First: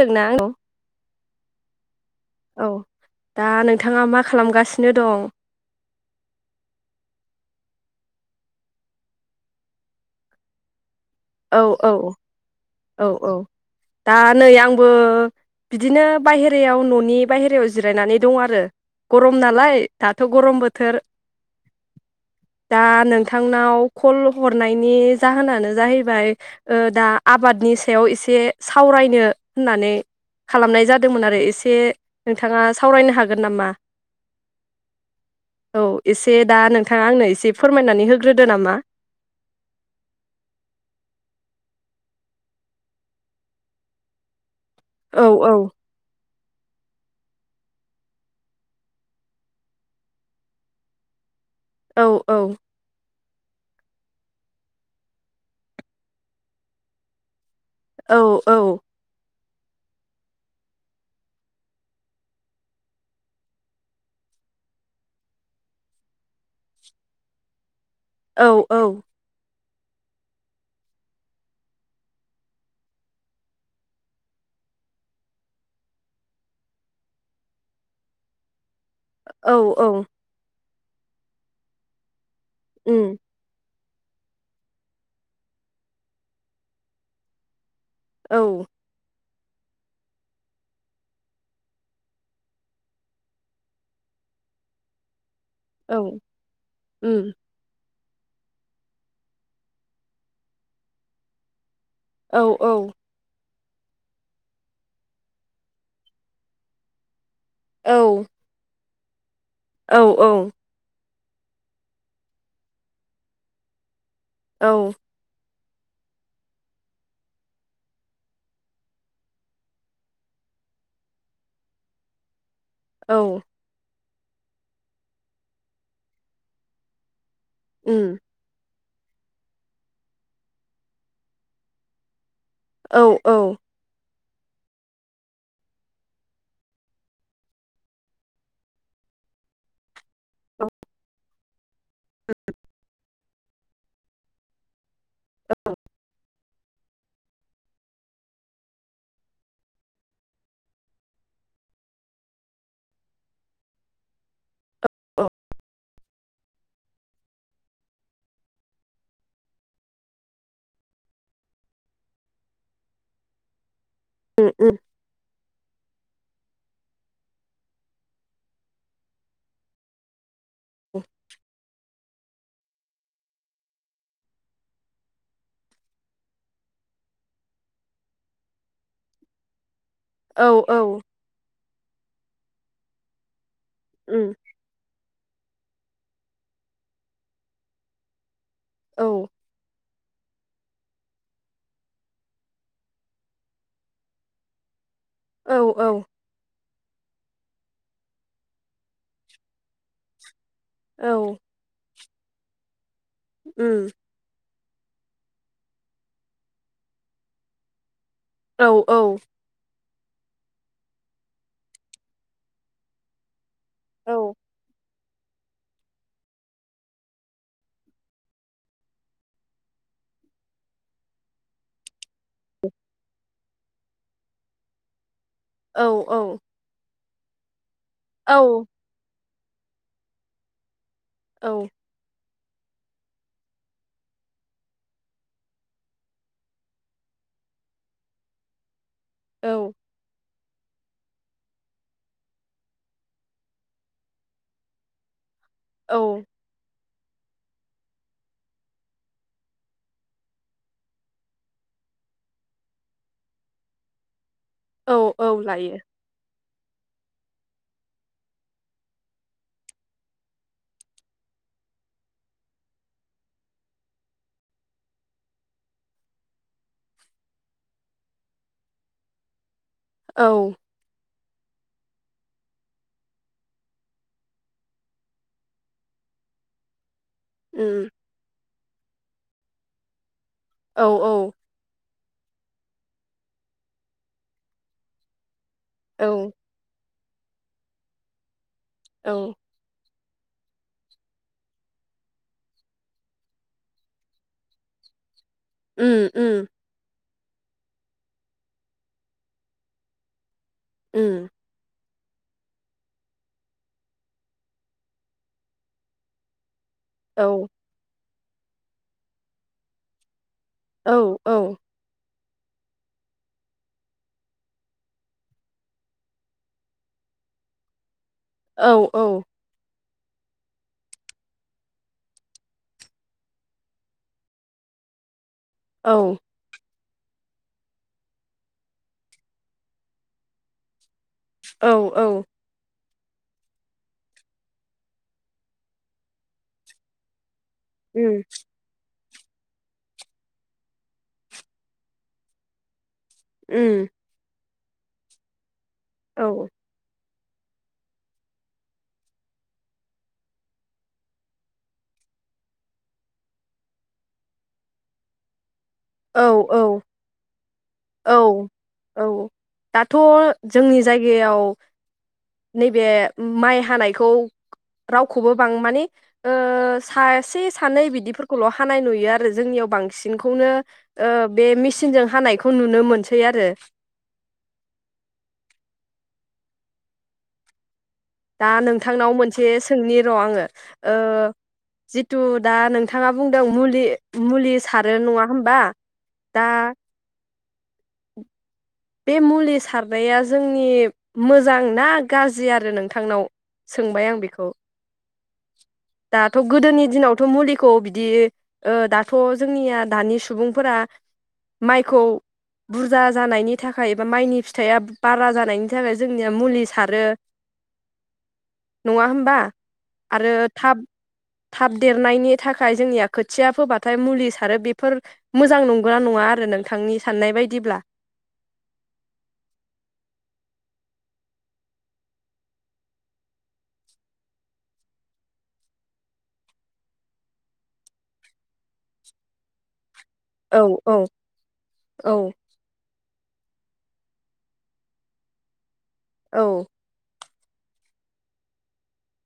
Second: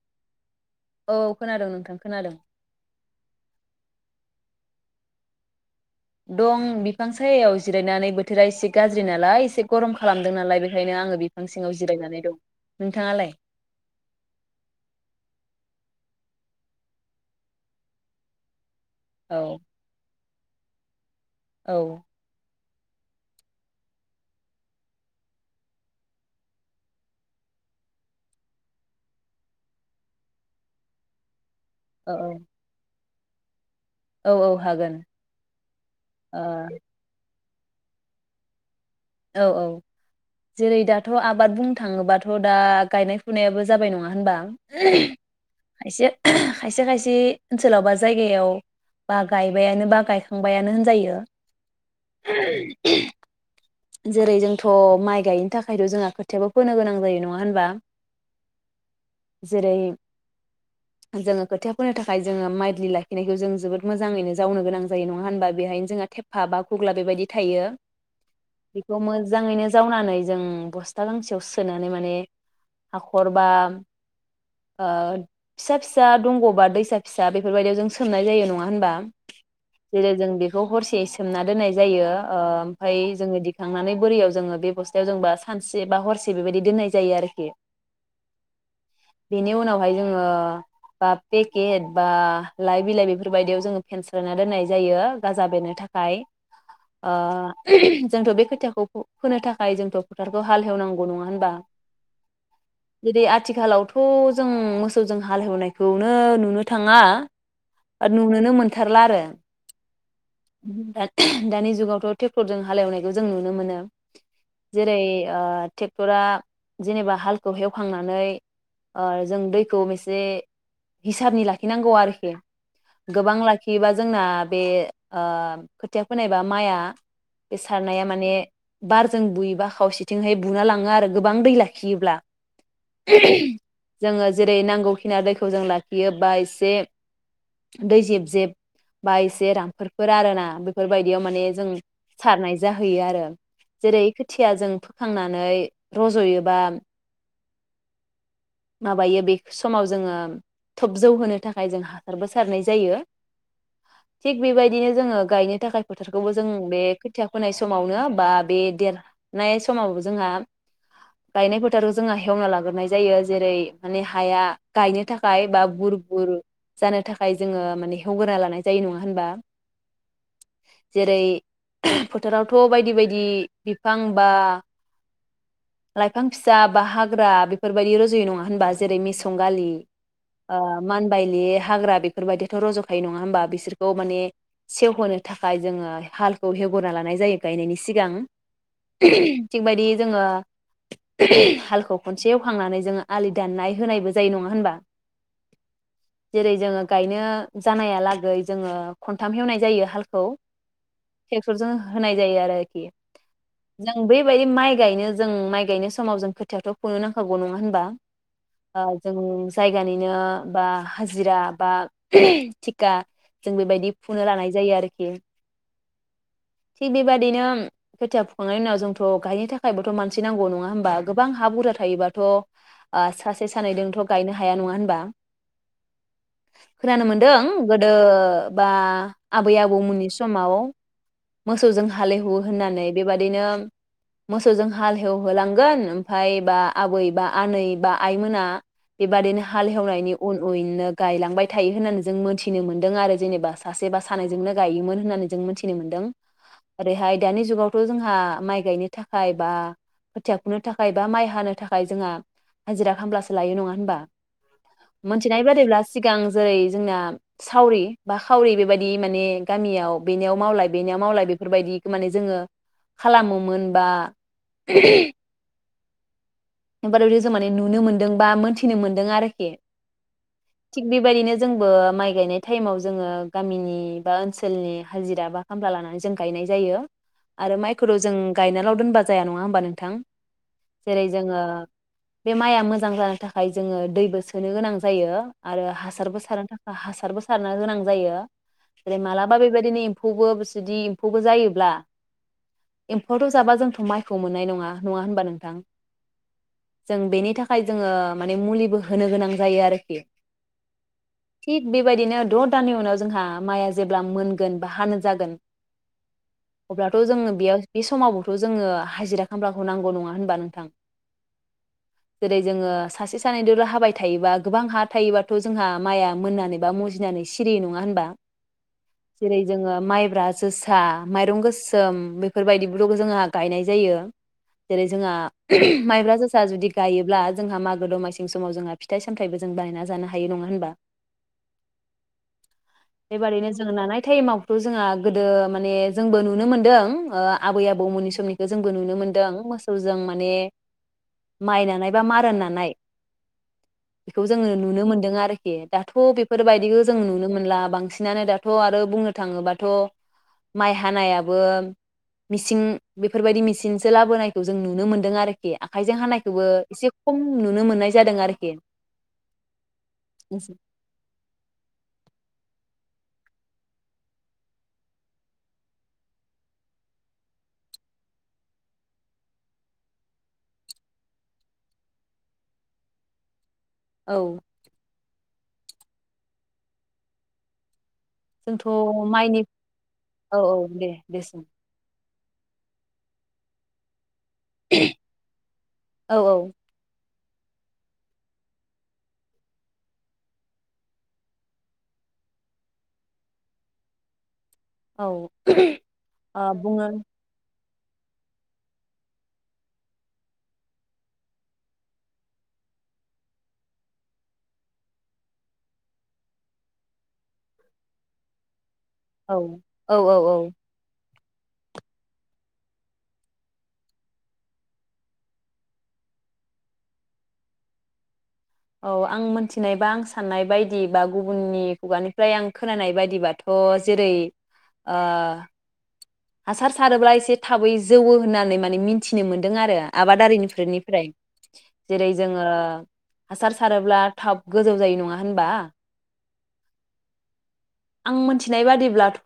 दोंना [unintelligible] औ औ खोनादों नोंथां खोनादों । थाङा मा खालामगासिनो दं? दं बिफां सायायाव जिरायनानै बोथोरा एसे गाज्रि नालाय एसे गरम खालामदों नालाय बेखायनो आङो बिफां औ सिङाव औ जिरायनानै दं औ नोंथाङालाय औ दा नै आंबो बिदिनो बायहेरायाव न'नि बायहेरायाव जिरायनानै दं आरो। औ गरम नालाय दा थ' गरम बोथोर औ। दा नोंथांनाव कल हरनायनि जाहोनानो जाहै बाय ओ दा आबादनि सायाव एसे सावरायनो होननानै खालामनाय जादोंमोन आरो एसे से औ नोंथाङा सावरायनो हा गोन नामा? औ औ हागोन औ एसे ओ दा नोंथाङा आंनो एसे फोरमायनानै होग्रोदो नामा? औ औ जेरै दाथ' आबाद बुंनो थाङोबाथ' दा गायनाय फुनायाबो जाबाय नङा होनबा? [unintelligible] औ औ खायसे खायसे खायसे ओनसोलाव बा जायगायाव बा गायबायानो बा गायखांबायानो होनजायो। औ औ। जेरै जोंथ' माइ गायनो थाखायथ' जोंहा खोथियाबो फोनो गोनां जायो नङा होनबा? औ औ। जेरै जोङो खोथिया फोनो थाखाय जोङो माइडलि लाखिनायखौ जों जोबोद मोजाङैनो जावनो गोनां जायो नङा होनबा? बेहायनो जोंहा थेफा बा गुग्ला बेबायदि थायो। औ औ बेखौ मोजाङैनो जावनानै जों बस्था गांसेयाव सोनानै माने हाख'र बा ओ फिसा फिसा दंग बा दैसा फिसा बेफोरबायदियाव जों सोमनाय जायो नङा होनबा औ औ जेरै जों बे खौ हरसेयै सोमना दोननाय जायो। ओ ओमफाय उम जोङो दि खांनानै बोरियाव जोङो बे बस्थायाव जोंबा सानसे बा हरसे बेबायदि दोननाय जायो आरोखि। औ। बेनि उनावहाय जोङो बा पेकेट बा लाइ बिलाइ बेफोरबायायदियाव जोङो फेनस्रोना दोननाय जायो। गाजा बेनो औ थाखाय ओ उम [unintelligible] जोंथ' बे खोथियाखौ फु फोनो थाखाय जोंथ' फोथारखौ हाल हेवनांगौ नङा होनबा? औ औ। जेरै आथिखालावथ' जों मोसौजों हाल हेवनायखौनो नुनो थाङा औ आरो नुनोनो मोन थारला आरो। औ औ। दानि जुगावथ'' टेक्टरजों हालवनायखौ जों जों नुनो मोनो। जेरै ओ ट्रेक्टरा जेनेबा हालखौ हेवखांनानै ओ जों दैखौ एसे हिसाबनि लाखिनांगौ आरोखि। औ गोबां लाखियोबा जोंना बे ओ खोथिया फोनायबा माइआ सारनाया उम माने बारजों बुयोबा खावसेथिंहाय बुना लाङो आरो गोबां दै लाखियोब्ला। औ औ। जोङो जेरै नांगौखिनि दैखौ जों लाखियो बा एसे दै जेब जेब बा एसे रामफोर फोर आरो ना बेफोरबायदियाव माने जों सारनाय जाहैयो आरो जेरै खोथिया जों खांनानै रज'यो बा माबायो बे समाव जोङो थाब जौहोनो थाखाय हासारबो सारनाय जायो थिग बेबाय दिनो जोङो गायनो थाखाय फोथारखौबो जों बे खोथिया - होनाय समावनो बा बे देरनाय समाव जोंहा गायनाय फोथारखौ जोंहा हेवना लाग्रोनाय जायो जेरै माने हाया उम उम गायनो थाखाय बा बुर बुर जानो थाखाय जोङो माने हेवगोरा लानाय जायो नङा होनबा। जेरै बोथोरावथ' बायदि बायदि बिफां बा लाइफां फिसा बा हाग्रा बेफोरबायदि रुजुयो नङा होनबा जेरै मेसं गालि औ आ मान बायलि हाग्रा बेफोरबायदिथ' रज'खायो नङा होनोमबा बिसोर खौ माने उम सेव होनोनो थाखाय जोङो हालखौ हेवरा लानाय जायो गायनायनि सिगां। औ [unintelligible] जोङो हालखौ खनसे एवखांनानै जोङो आलि दाननाय होनायबो जायो नङा होनबा? औ औ जेरै जोङो गायनो जानायालागै जोङो खनथाम हेवनाय जायो हालखौ उम ट्रेक्टरजों होनाय जायो आरोखि। जों बेबायदि माइ गायनो जों माइ गायनाय समाव जों खोथिथ' खुंनो नांखागौ नङा होनबा? औ आ औ जों जाइ गानिनो बा हाजिरा बा थिखा जों बेबायदि औ फुनो लानाय जायो आरोखि। थिग बेबादिनो खोथिया फुखांनायनि उनाव जोंथ' गायनो थाखायबोथ' मानसि नांगौ नङा होमबा गोबां हा बुरजा थायोबा थ' आ सासे सानैजोंथ' गायनो हाया नङा होनबा । औ औ खोनानो मोन्दों गोदो बा आबै आबौमोननि समाव मोसौजों हालएवो होननानै बेबादिनो मोसौजों हाल हेवहोलांगोन ओमफ्राय बा आबै बा आनै बा आइमोना बेबादिनो हाल एवनायनि उन उनैनो गायलांबाय थायो होननानै जों मोनथिनो मोन्दों आरो जेनेबा सासेबा सानैजोंनो गायोमोन होननानै । जों मिथिनो औ मोनदों ओरैहाय दानि जुगावथ' जोंहा माइ गायनो थाखाय बा खोथिया खुनो थाखाय बा माइ हानो थाखाय जोंहा हाजिरा खामब्लासो लायो नङा होनबा औ । औ मोनथिनाय लायो बादिब्ला सिगां जेरै जोंना सावरि बा खावरि बेबायाददि माने गामियाव बेनियाव मावलाय बेनियाव मावलाय बेफोरबायदि माने जोङो खालामोमोन बा [unintelligible] जों माने नुनो मोन्दों बा मोन्थिनो मोन्दों आरोखि औ थिग बेबायदिनो जोंबो माइ गायनाय टाइमाव जोङो गामिनि बा ओनसोलनि हाजिरा बा खामला लानानै जों गायनाय जायो । आरो उम माइखौथ' जों गायनाल' दोनबा जाया नङा होमबा नोंथां । औ औ जोङो बे माइआ मोजां जानो थाखाय जोङो दैबो सोनो गोनां जायो । आरो औ हासारबो सारनो थाखाय हास हासारबो सारनो गोनां जायो । औ मालाबा बे बायदिनि एम्फौबो जदि एम्फौबो जायोब्ला एम्फौआथ' जाबा जोंथ' माइखौ मोननाय नङा नङा होनबा नोंथां । ओम ओम जों बेनि थाखाय जोङो माने मुलिबो होनो गोनां जायो आरोखि ओम थिग बेबायदिनो द' दाननि उनाव जोंहा माइआ जेब्ला मोनगोन बा हानो जागोन अब्लाथ' औ औ जोङो बेयाव बे समाव थ' जोङो हाजिरा खामलाखौ नांगौ नङा होनबा नोंथां । औ औ। जेरै जोङो सासे सानैजों हाबाय थायोबा गोबां हा थायोबाथ' जोंहा माइआ मोननानै बा मुजिनानै सिरि नङा होनबा। औ जेरै जोङो माइ मायब्रा, जोसा, माइरं गोसोम बेफोरबायदिबो जोंहा गायनाय जायो जेरै जोंहा माइब्र जोसा जुदि गायोब्ला जोंहा मागो दमासिंनि समाव जोंहा फिथाइ सामथायाइबो जों बानायना जानो हायो नङा होनबा। औ औ। बेबादिनो जोङो नानाय टाइमावथ' जोंहा गोदो माने जोंबो नुनो मोनदों। आबै आबौमोननि समनिखौ जोंबो नुनो मोनो मोसौजों माइ माने माइ नानाय बा मारा नानाय। उम बेखौ जोङो नुनो मोन्दों आरो। दाथ' औ बेफोर बायदिखौ जों नुनो मोनला बांसिनानो दाथ' आरो बुंनो थाङोबाथ' माइ हानायाबो मिसिन बेफोरबायदि मिसिनसो लाबोनायखौ जों नुनो मोनो। दों आरोखि। आखाइजों औ हानायखौबो औ एसे खम नुनो मोननाय औ जादों आरोखि औ दाथ' जोंनि जायगायाव नैबे माइ हानायखौ रावखौबो बां माने सासे सानै बिदिफोरखौल' हानाय नुयो आरो जोंनियाव बांसिनखौनो बे मेचिनजों हानायखौ नुनो मोनसै आरो। औ। दा जोंथ' नोंथांनाव माइनि मोनसे सोंनि र' औ आङो औ दे दे ओं सों जि थु दा नोंथाङा बुंदों मुलि मुलि सारो नङा होनबा औ दा बे मुलि सारनाया जोंनि मोजांना गाज्रि आरो नोंथांनाव सोंबाय आं बेखौ। औ। दाथ' ओ बुङो गोदोनि दिनावथ' मुलि खौ बिदि दाथ' जोंनिया दानि सुबुंफोरा माइखौ बुरजा जानायनि थाखाय बा माइनि फिथाइया बारा जानायनि थाखाय जोंनिया मुलि सारो। नङा होनबा औ औ औ आरो औ थाब देरनायनि थाखाय जोंनिया खोथिया फोबाथाय मुलि सारो बेफोर मोजां नंगौ नङा आरो नोंथांनि साननाय बायदिब्ला। औ आं मोनथिनाय बा आं साननाय बायदिबा गुबुननि खुगानिफ्राय आं खोनानाय बायदिबाथ' जेरै हासार सारोब्ला एसे थाबै जौवो होननानै माने मिथिनो मोन्दों आरो। औ औ आबादारिफोरनिफ्राय जेरै औ जोङो हासार सारोब्ला थाब गोजौ जायो नङा होनबा। औ। आं मोनथिनाय बादिब्लाथ'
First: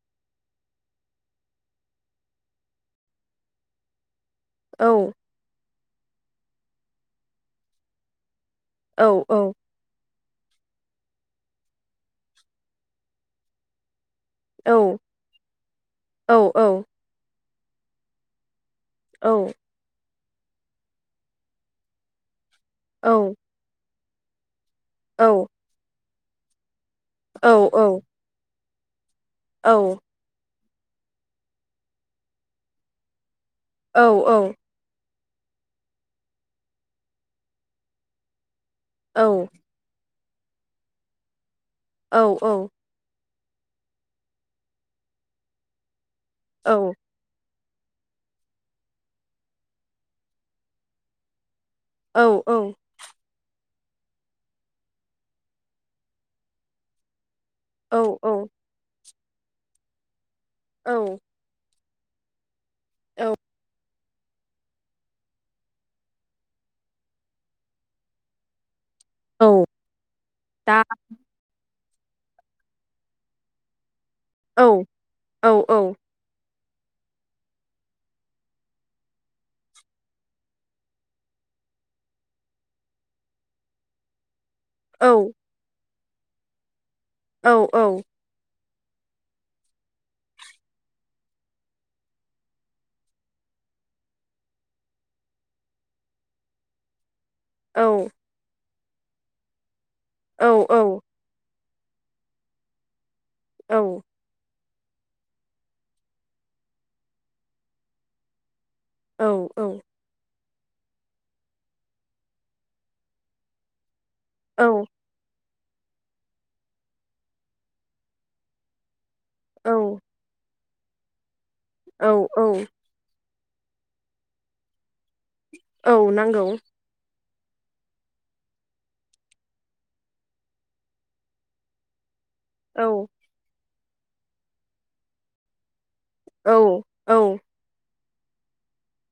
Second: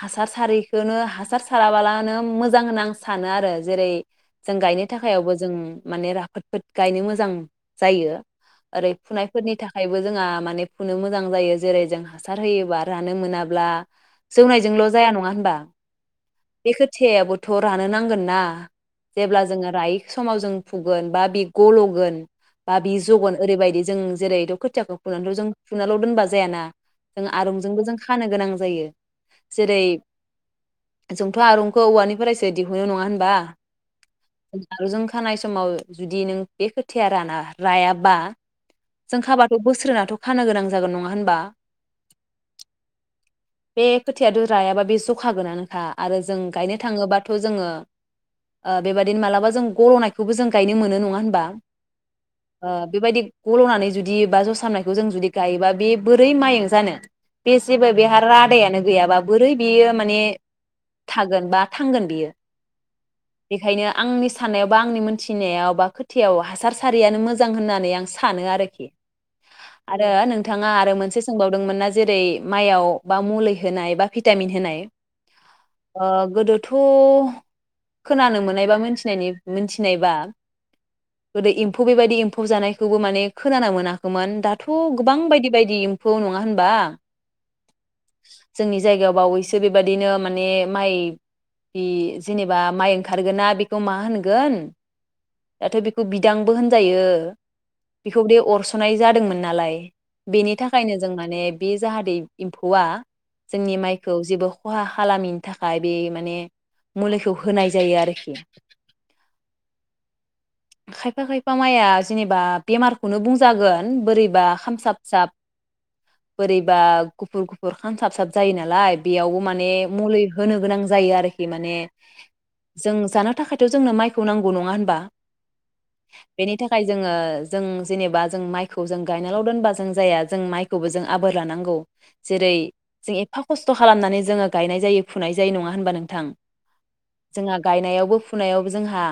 हासार सारैखौनो हासार साराबालानो मोजां होनना आं सानो आरो जेरै जों गायनो औ थाखायावबो जों माने राफोदफोद गायनो मोजां जायो। ओरै औ फुनायफोरनि थाखायबो जोंहा माने फुनो मोजां जायो जेरै जों हासार। होयोबा रानो मोनाब्ला। औ जौनायजोंल' जाया नङा होनबा औ बे औ खोथियाबो। थ' रानो नांगोन ना। औ जेब्ला जोङो रायो समाव जों फुगोन बा बे गल'गोन। बा बि जगन ओरैबायदि जों जेरै द' खोथियाखौ औ फुनानैल जों फुनाल' दोनबा। जायाना। जों औ आरुमजोंबो जों खानो गोनां जायो। जेरै जोंथ' आरंखौ औवानिफ्रायसो दिहुननो नङा होनबा? औ औ। आरंजों खानाय समाव जुदि नों बे खोथिया राना रायाबा। जों खाबाथ' बोस्रोनाथ'। खानो गोनां जागोन नङा होनबा? औ औ। बे खोथियाथ'रायाबा बे जखागोनानोखा। आरो जों गायनो औ थाङोबाथ' जोङो ओ बेबायादिनो मालाबा जों ग'लनायखौबो जों गायनो मोनो नङा होनबा? औ औ ओ बेबायदि गल'नानै। जुदि बा ज'सामनायखौ जों जुदि गायोबा बे बोरै माइ जानो। बे जेबो औ बेहा औ रादायानो गैयाबा। बोरै बियो माने औ थागोनबा। थांगोन बियो। औ बेखायनो। आंनि साननाय बा आंनि मोनथिनायाव बा खोथायाव हासार सारियानो मोजां होननानै आं सानो आरोखि। औ आरो नोंथाङा दा आरो मोनसे। नुदोंमोना जेरै माइआव बा मुलै होनाय बा। भिटामिन औ होनाय औ औ ओ गोदो। थ' खोनानो मोननायबा मोनथिनायनि मोनथिनायबा गोदो एम्फौ बेबायदि एम्फौ जानायखौबो माने खोनानो मोनाखैमोन दा थ' गोबां औ बायदि बायदि फौ नङा होनबा? औ औ जोंनि जायगायाव बावैसो बेबाददिनो माने माइ बि जेनेबा माइ ओंखारगोना बेखौ मा होनगोन दाथ' बेखौ बिदांबो होनजायो। बेखौ बे अरस' सुनाय जादोंमोन नालाय। औ बेनि था खायनो जों माने बे जाहाथे एम्फौवा जोंनि माइखौ जेबो खहा खालामैनि थाखाय बे माने मुलिखौ होनाय जायो आरोखि। औ औ खायफा खायफा माइया जेनेबा बेमारखौनो बुंजागोन बोरैबा खामसाबसाब बोरैबा गुफुर गुफुर खामसाब साब जायो नालाय। बेयावबो माने औ मुलि होनो गोनां जायो आरो माने औ जों जानो थाखायथ' जोंनो माइखौ नांगौ नङा होनबा? औ नांगौ बेनि थाखाय जोङो जों जेनेबा जों माइखौ जों गायनाल' दोनबा जों जाया। जों माइखौबो जों आबोर लानांगौ। जेरै औ जों एफा खस खालामनानै जोङो गायनाय जायो फुनाय जायो नङा होनब नों थां औ औ जोंहा गायनायावबो फुनायावबो जोंहा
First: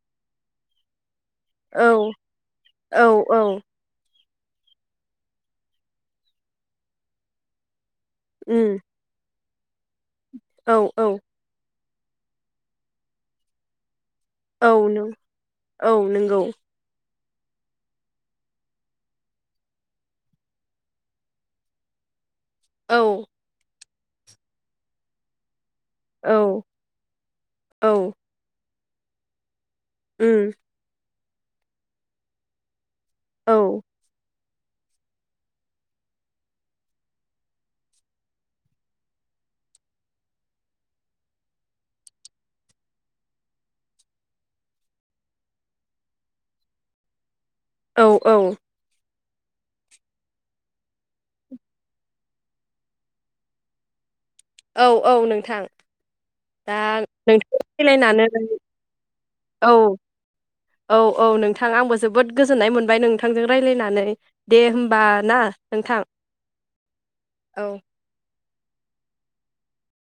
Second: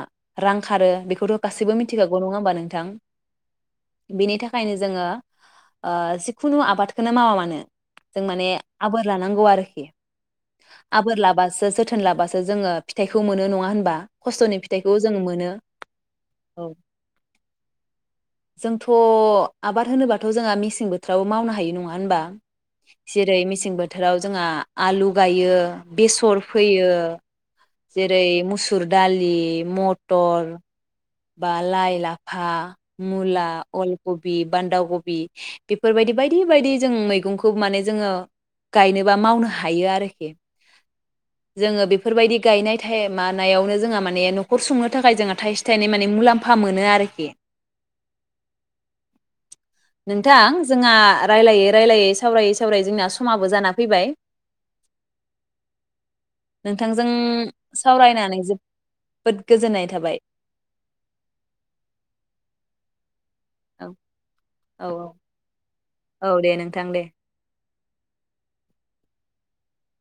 रां खारो बेखौथ' गासैबो मिथिखागौ नङा होमबा नोंथां। औ बिनि थाखायनो जोङो ओ जिखुनु आबादखौनो मावा मानो जों माने उम आबोर लानांगौ आरो औ [unintelligible] आबोर औ लाबासो जोथोन लाबासो जोङो फिथाइखौ मोनो नङा होनबा? खस्थ'नि औ फिथाइखौ नों जों मोनो। औ नोंगौ औ जोंथ' आबाद होनोबथ' जोंहा मिस सें बोथोरावो मावनो हायो नङा होनबा औ सिरै मिसिं बोथ बोथोराव जोंहा आलु गायो औ बेसर फैयो औ जेरै मुस सुरडालि मटर उम बा लाय लाफा मुला औ अल कब बि बान्दाखबि बेफोरबायदि बायदि बायदि जों मैगंखौ माने जोंङो गायनो बा मावनो हायो आरोखि जोंङो बेफोरबादि गायनाय टायेम मानाव जों माने नखर सुंनो थाखाय जोङो थायस थानै माने मुलाम्फा मोनो आरोखि औ औ नोंथां जोंहा रायलायै रायलायै सावरायै सावरायै जोंना समाबो जाना फैबाय औ औ नोंथां दा नोंथांजों नोंथां [inaudible] नानै सावरायनानै जोबोद औ गोजोननाय थाबाय औ औ नोंथां आंबो जोबोद गोजोननाय मोनबाय नोंथां थांजों औ रायज्लायनानै दे औ होमबा औ ना नोंथां औ दे नोंथां दे औ